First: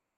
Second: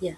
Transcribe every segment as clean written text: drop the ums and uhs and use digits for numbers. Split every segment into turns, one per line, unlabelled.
Yeah.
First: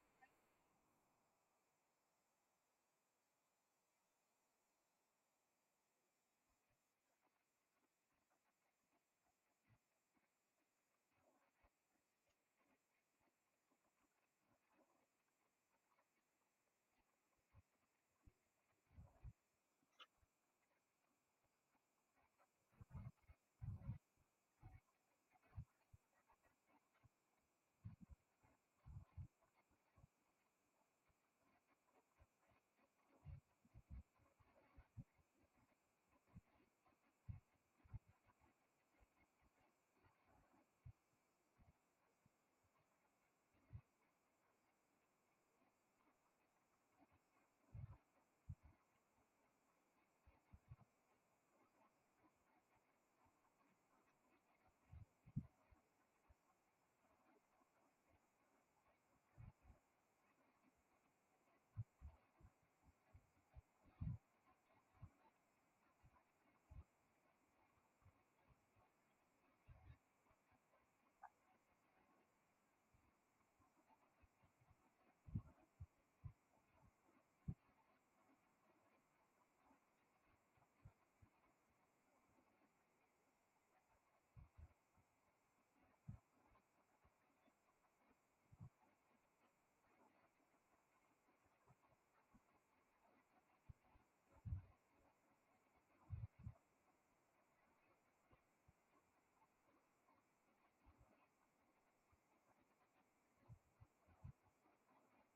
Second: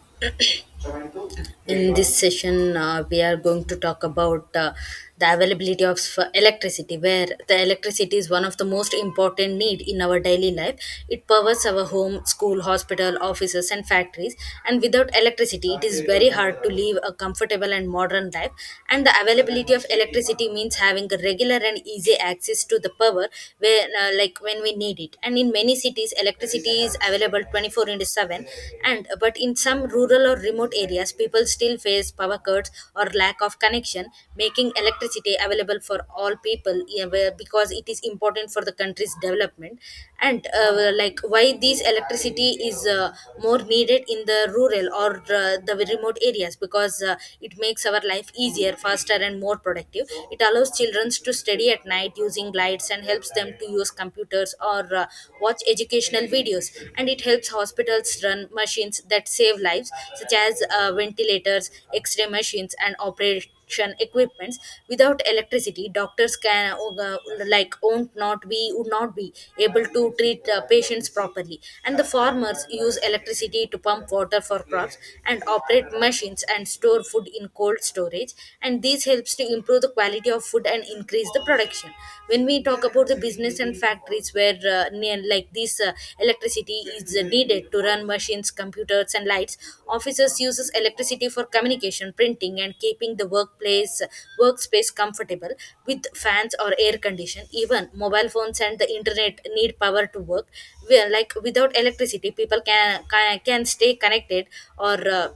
In this session, we are going to talk about the availability of electricity, where the electricity is one of the most important need in our daily life. It powers our home, school, hospital, offices, and factories. And without electricity, it is very hard to live a comfortable and modern life. And the availability of electricity means having a regular and easy access to the power, where like when we need it. And in many cities, electricity is available 24 into 7, and but in some rural or remote areas, people still face power cuts or lack of connection, making electricity available for all people, yeah, because it is important for the country's development. And like why this electricity is more needed in the rural or uh, the remote areas, because it makes our life easier, faster, and more productive. It allows children to study at night using lights, and helps them to use computers or watch educational videos. And it helps hospitals run machines that save lives, such as ventilators, x-ray machines, and operation equipments. Without electricity, doctors can uh, like won't not be would not be able to treat patients properly. And the farmers use electricity to pump water for crops, and operate machines, and store food in cold storage. And these helps to improve the quality of food and increase the production. When we talk about the business and factories, where like this electricity is needed to run machines, computers, and lights. Officers uses electricity for communication, printing, and keeping the workplace workspace comfortable with fans or air condition. Even mobile phones and the internet need power to work. Where, like, without electricity, people can stay connected, or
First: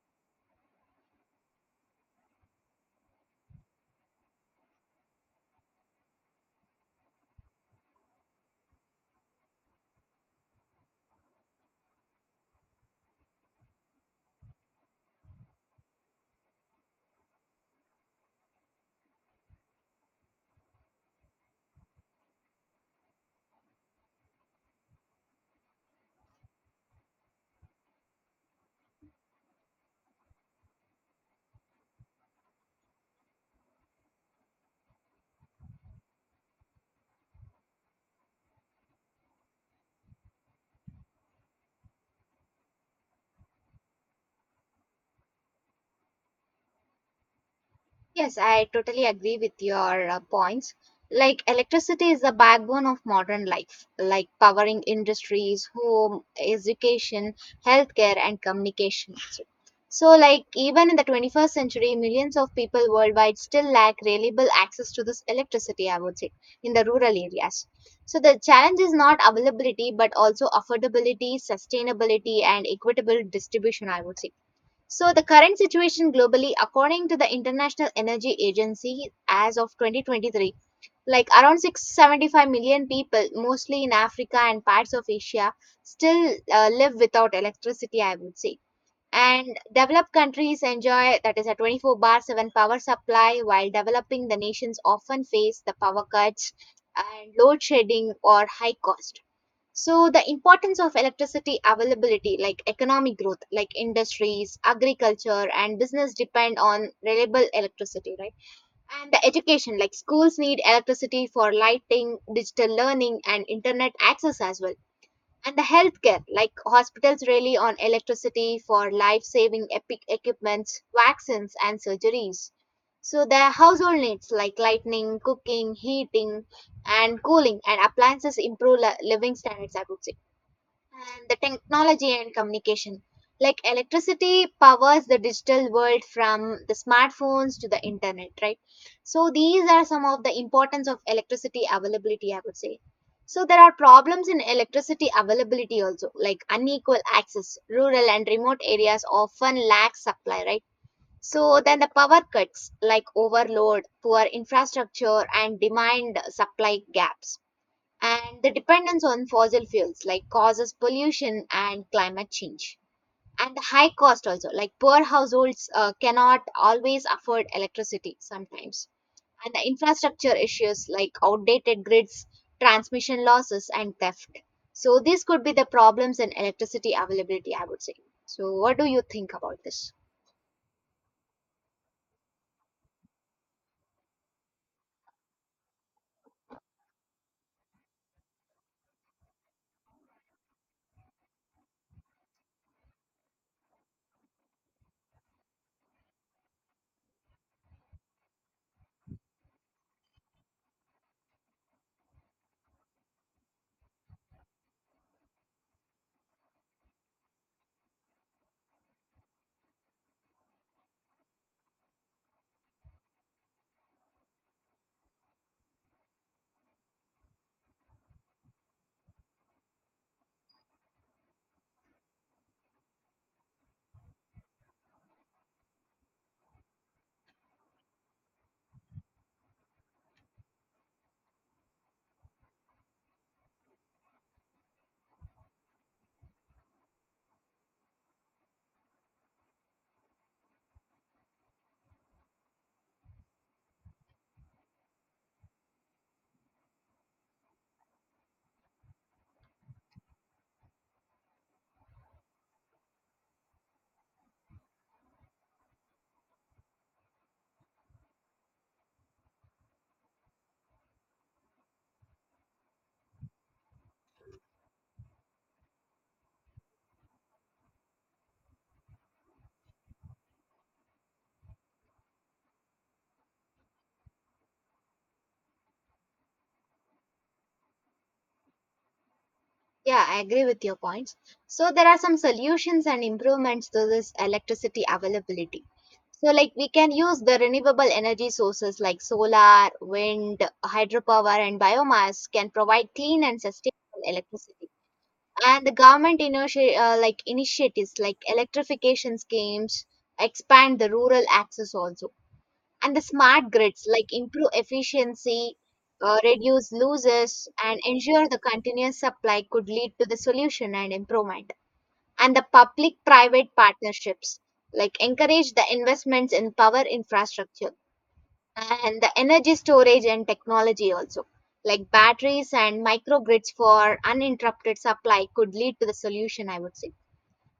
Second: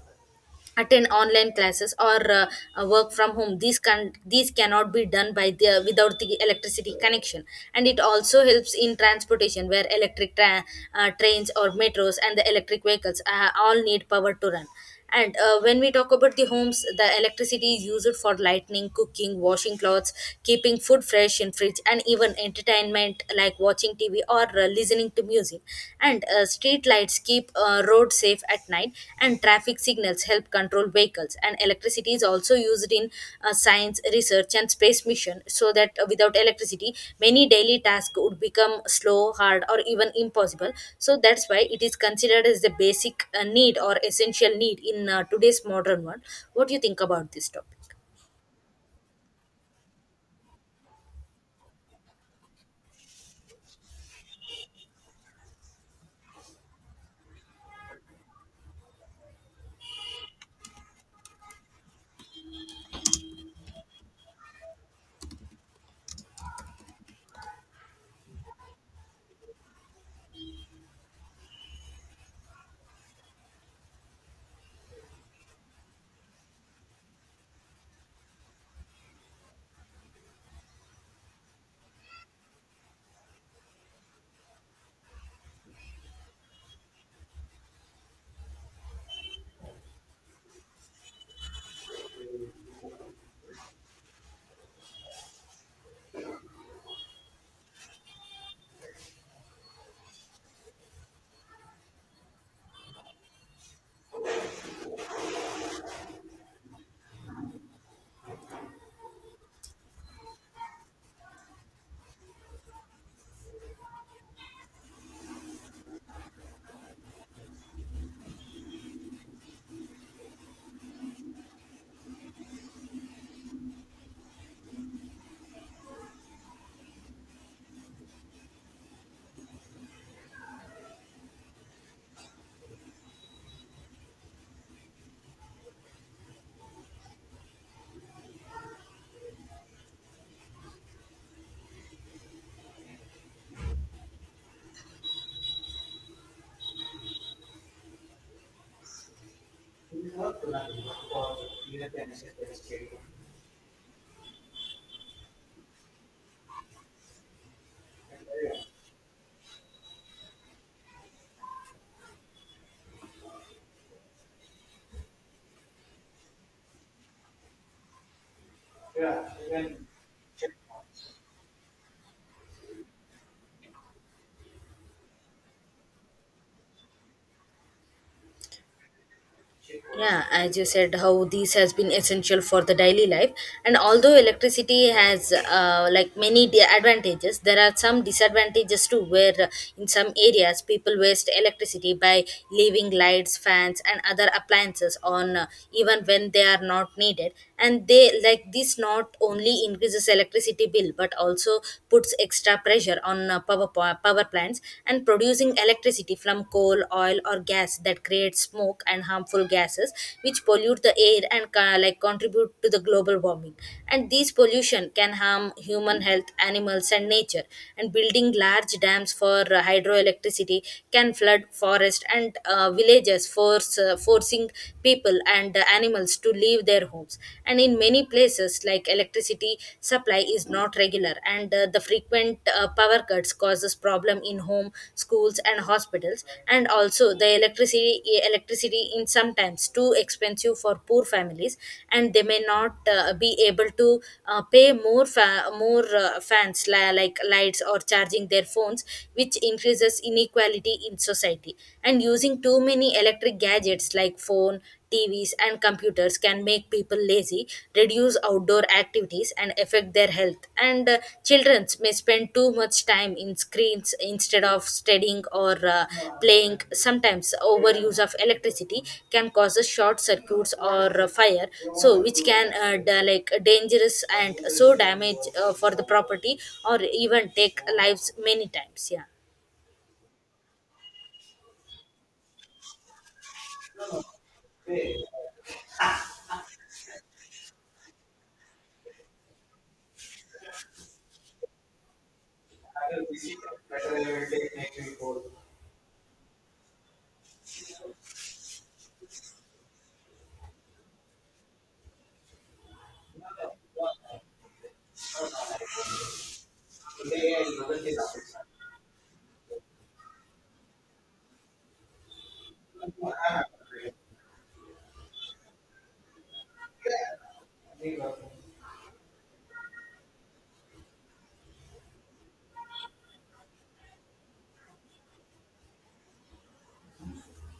attend online classes, or work from home. These cannot be done by the without the electricity connection. And it also helps in transportation, where electric trains or metros, and the electric vehicles all need power to run. And when we talk about the homes, the electricity is used for lighting, cooking, washing clothes, keeping food fresh in fridge, and even entertainment like watching tv, movie, or listening to music. And street lights keep road safe at night, and traffic signals help control vehicles. And electricity is also used in science research and space mission, so that without electricity, many daily tasks would become slow, hard, or even impossible. So that's why it is considered as the basic need or essential need in today's modern world. What do you think about this topic?
Yes, I totally agree with your points. Like electricity is the backbone of modern life, like powering industries, home, education, healthcare, and communication, also. So, like even in the 21st century, millions of people worldwide still lack reliable access to this electricity, I would say, in the rural areas. So the challenge is not availability, but also affordability, sustainability, and equitable distribution, I would say. So the current situation globally, according to the International Energy Agency, as of 2023, like around 675 million people, mostly in Africa and parts of Asia, still live without electricity, I would say. And developed countries enjoy that is a 24/7 power supply, while developing the nations often face the power cuts and load shedding or high cost. So the importance of electricity availability, like economic growth, like industries, agriculture, and business depend on reliable electricity, right? And the education, like schools need electricity for lighting, digital learning, and internet access as well. And the healthcare, like hospitals rely on electricity for life-saving epic equipments, vaccines, and surgeries. So the household needs like lighting, cooking, heating, and cooling, and appliances improve living standards, I would say. And the technology and communication. Like electricity powers the digital world from the smartphones to the internet, right? So these are some of the importance of electricity availability, I would say. So there are problems in electricity availability also, like unequal access. Rural and remote areas often lack supply, right? So then the power cuts, like overload, poor infrastructure, and demand supply gaps, and the dependence on fossil fuels like causes pollution and climate change, and the high cost also, like poor households cannot always afford electricity sometimes, and the infrastructure issues like outdated grids, transmission losses and theft. So these could be the problems in electricity availability, I would say. So what do you think about this?
Yeah, as you said, how this has been essential for the daily life, and although electricity has like many advantages, there are some disadvantages too. Where in some areas, people waste electricity by leaving lights, fans, and other appliances on, even when they are not needed. And they, like, this not only increases electricity bill but also puts extra pressure on power power plants. And producing electricity from coal, oil, or gas that creates smoke and harmful gases, which pollute the air and like contribute to the global warming. And these pollution can harm human health, animals, and nature. And building large dams for hydroelectricity can flood forest and villages, force forcing people and the animals to leave their homes. And in many places, like electricity supply is not regular, and the frequent power cuts causes problem in home, schools, and hospitals. And also, the electricity is sometimes too expensive for poor families, and they may not be able to pay more more fans, like lights, or charging their phones, which increases inequality in society. And using too many electric gadgets like phone, tvs, and computers can make people lazy, reduce outdoor activities, and affect their health. And children may spend too much time in screens instead of studying or playing. Sometimes overuse of electricity can cause a short circuits or fire, so which can like dangerous and so damage for the property or even take lives many times. Yeah.
Yeah, I agree with your points. So there are some solutions and improvements to this electricity availability. So like we can use the renewable energy sources like solar, wind, hydropower and biomass can provide clean and sustainable electricity. And the government like initiatives like electrification schemes expand the rural access also, and the smart grids like improve efficiency, reduce losses and ensure the continuous supply could lead to the solution and improvement, and the public private partnerships like encourage the investments in power infrastructure, and the energy storage and technology also, like batteries and microgrids for uninterrupted supply could lead to the solution, I would say.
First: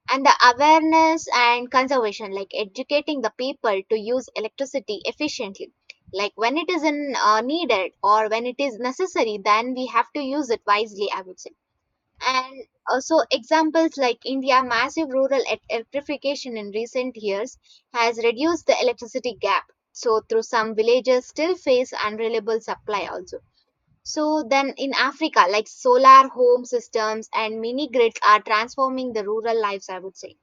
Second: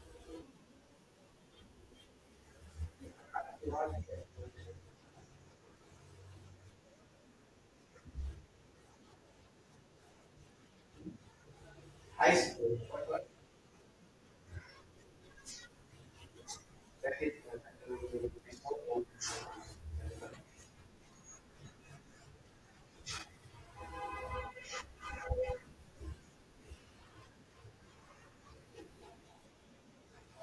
And the awareness and conservation, like educating the people to use electricity efficiently, like when it is in needed or when it is necessary, then we have to use it wisely, I would say. And also examples like India massive rural electrification in recent years has reduced the electricity gap, so through some villages still face unreliable supply also. So then in Africa, like solar home systems and mini grids are transforming the rural lives, I would say.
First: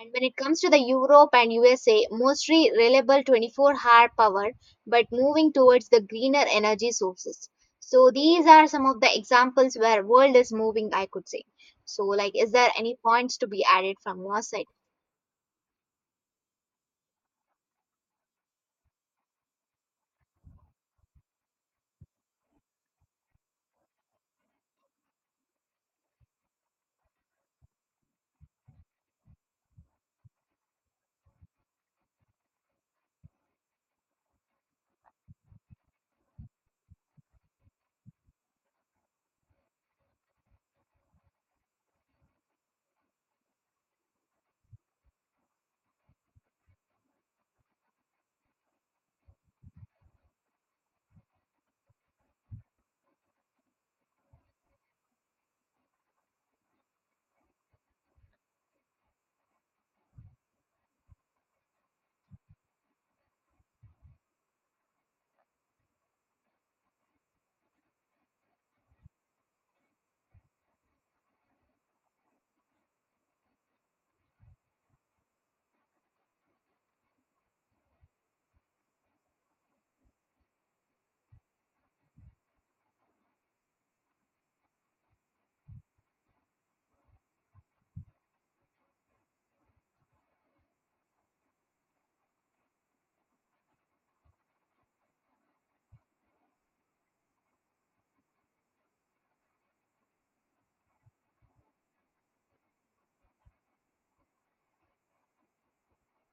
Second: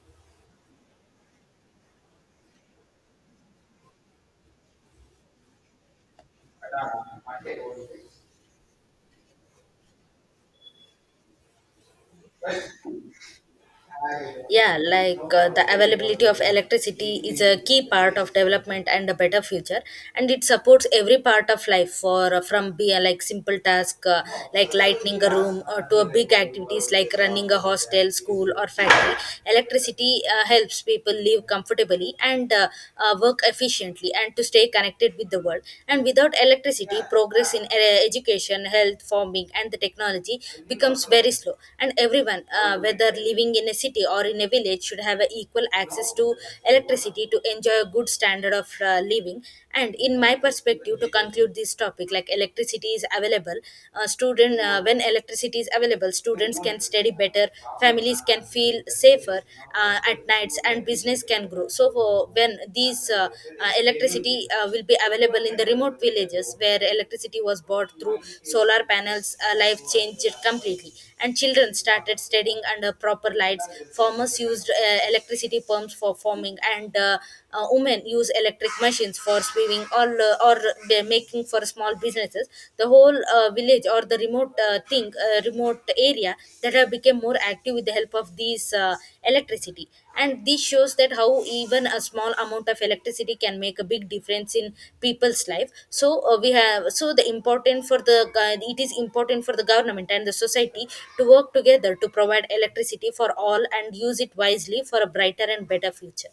And when it comes to the Europe and USA, mostly reliable 24-hour hour power, but moving towards the greener energy sources. So these are some of the examples where world is moving, I could say. So like, is there any points to be added from your side?
Yeah, like the availability of electricity is a key part of development and a better future, and it supports every part of life for from be like simple task, like lighting a room or to a big activities like running a hostel, school, or factory. Electricity helps people live comfortably and work efficiently and to stay connected with the world. And without electricity, progress in education, health, farming, and the technology becomes very slow. And everyone, whether living in a city or in a village, should have a equal access to electricity to enjoy a good standard of living. And in my perspective, to conclude this topic, like electricity is available, student when electricity is available, students can study better, families can feel safer at nights, and business can grow. So for when these uh, uh, electricity will be available in the remote villages, where electricity was bought through solar panels, life changed completely. And children started studying under proper lights. Farmers used electricity pumps for farming, and women use electric machines for sewing or they're making for small businesses. The whole village or the remote thing remote area that have become more active with the help of these electricity. And this shows that how even a small amount of electricity can make a big difference in people's life. So, we have so the important for the it is important for the government and the society to work together to provide electricity for all and use it wisely for a brighter and better future.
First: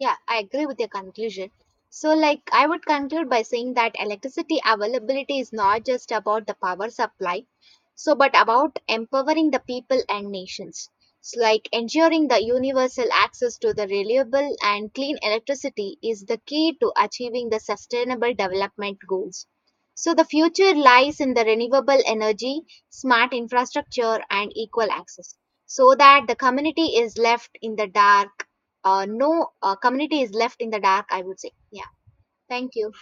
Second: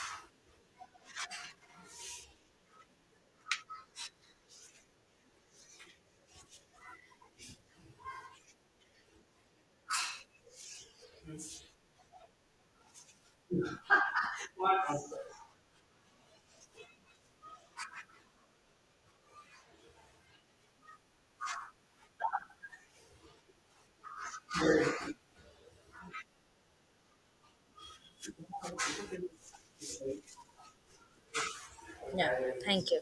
Yeah, I agree with your conclusion. So, like, I would conclude by saying that electricity availability is not just about the power supply, so, but about empowering the people and nations. So, like, ensuring the universal access to the reliable and clean electricity is the key to achieving the sustainable development goals. So, the future lies in the renewable energy, smart infrastructure, and equal access, so that the community is left in the dark, no, community is left in the dark, I would say. Yeah,
Yeah.
thank
Thank
you.
you.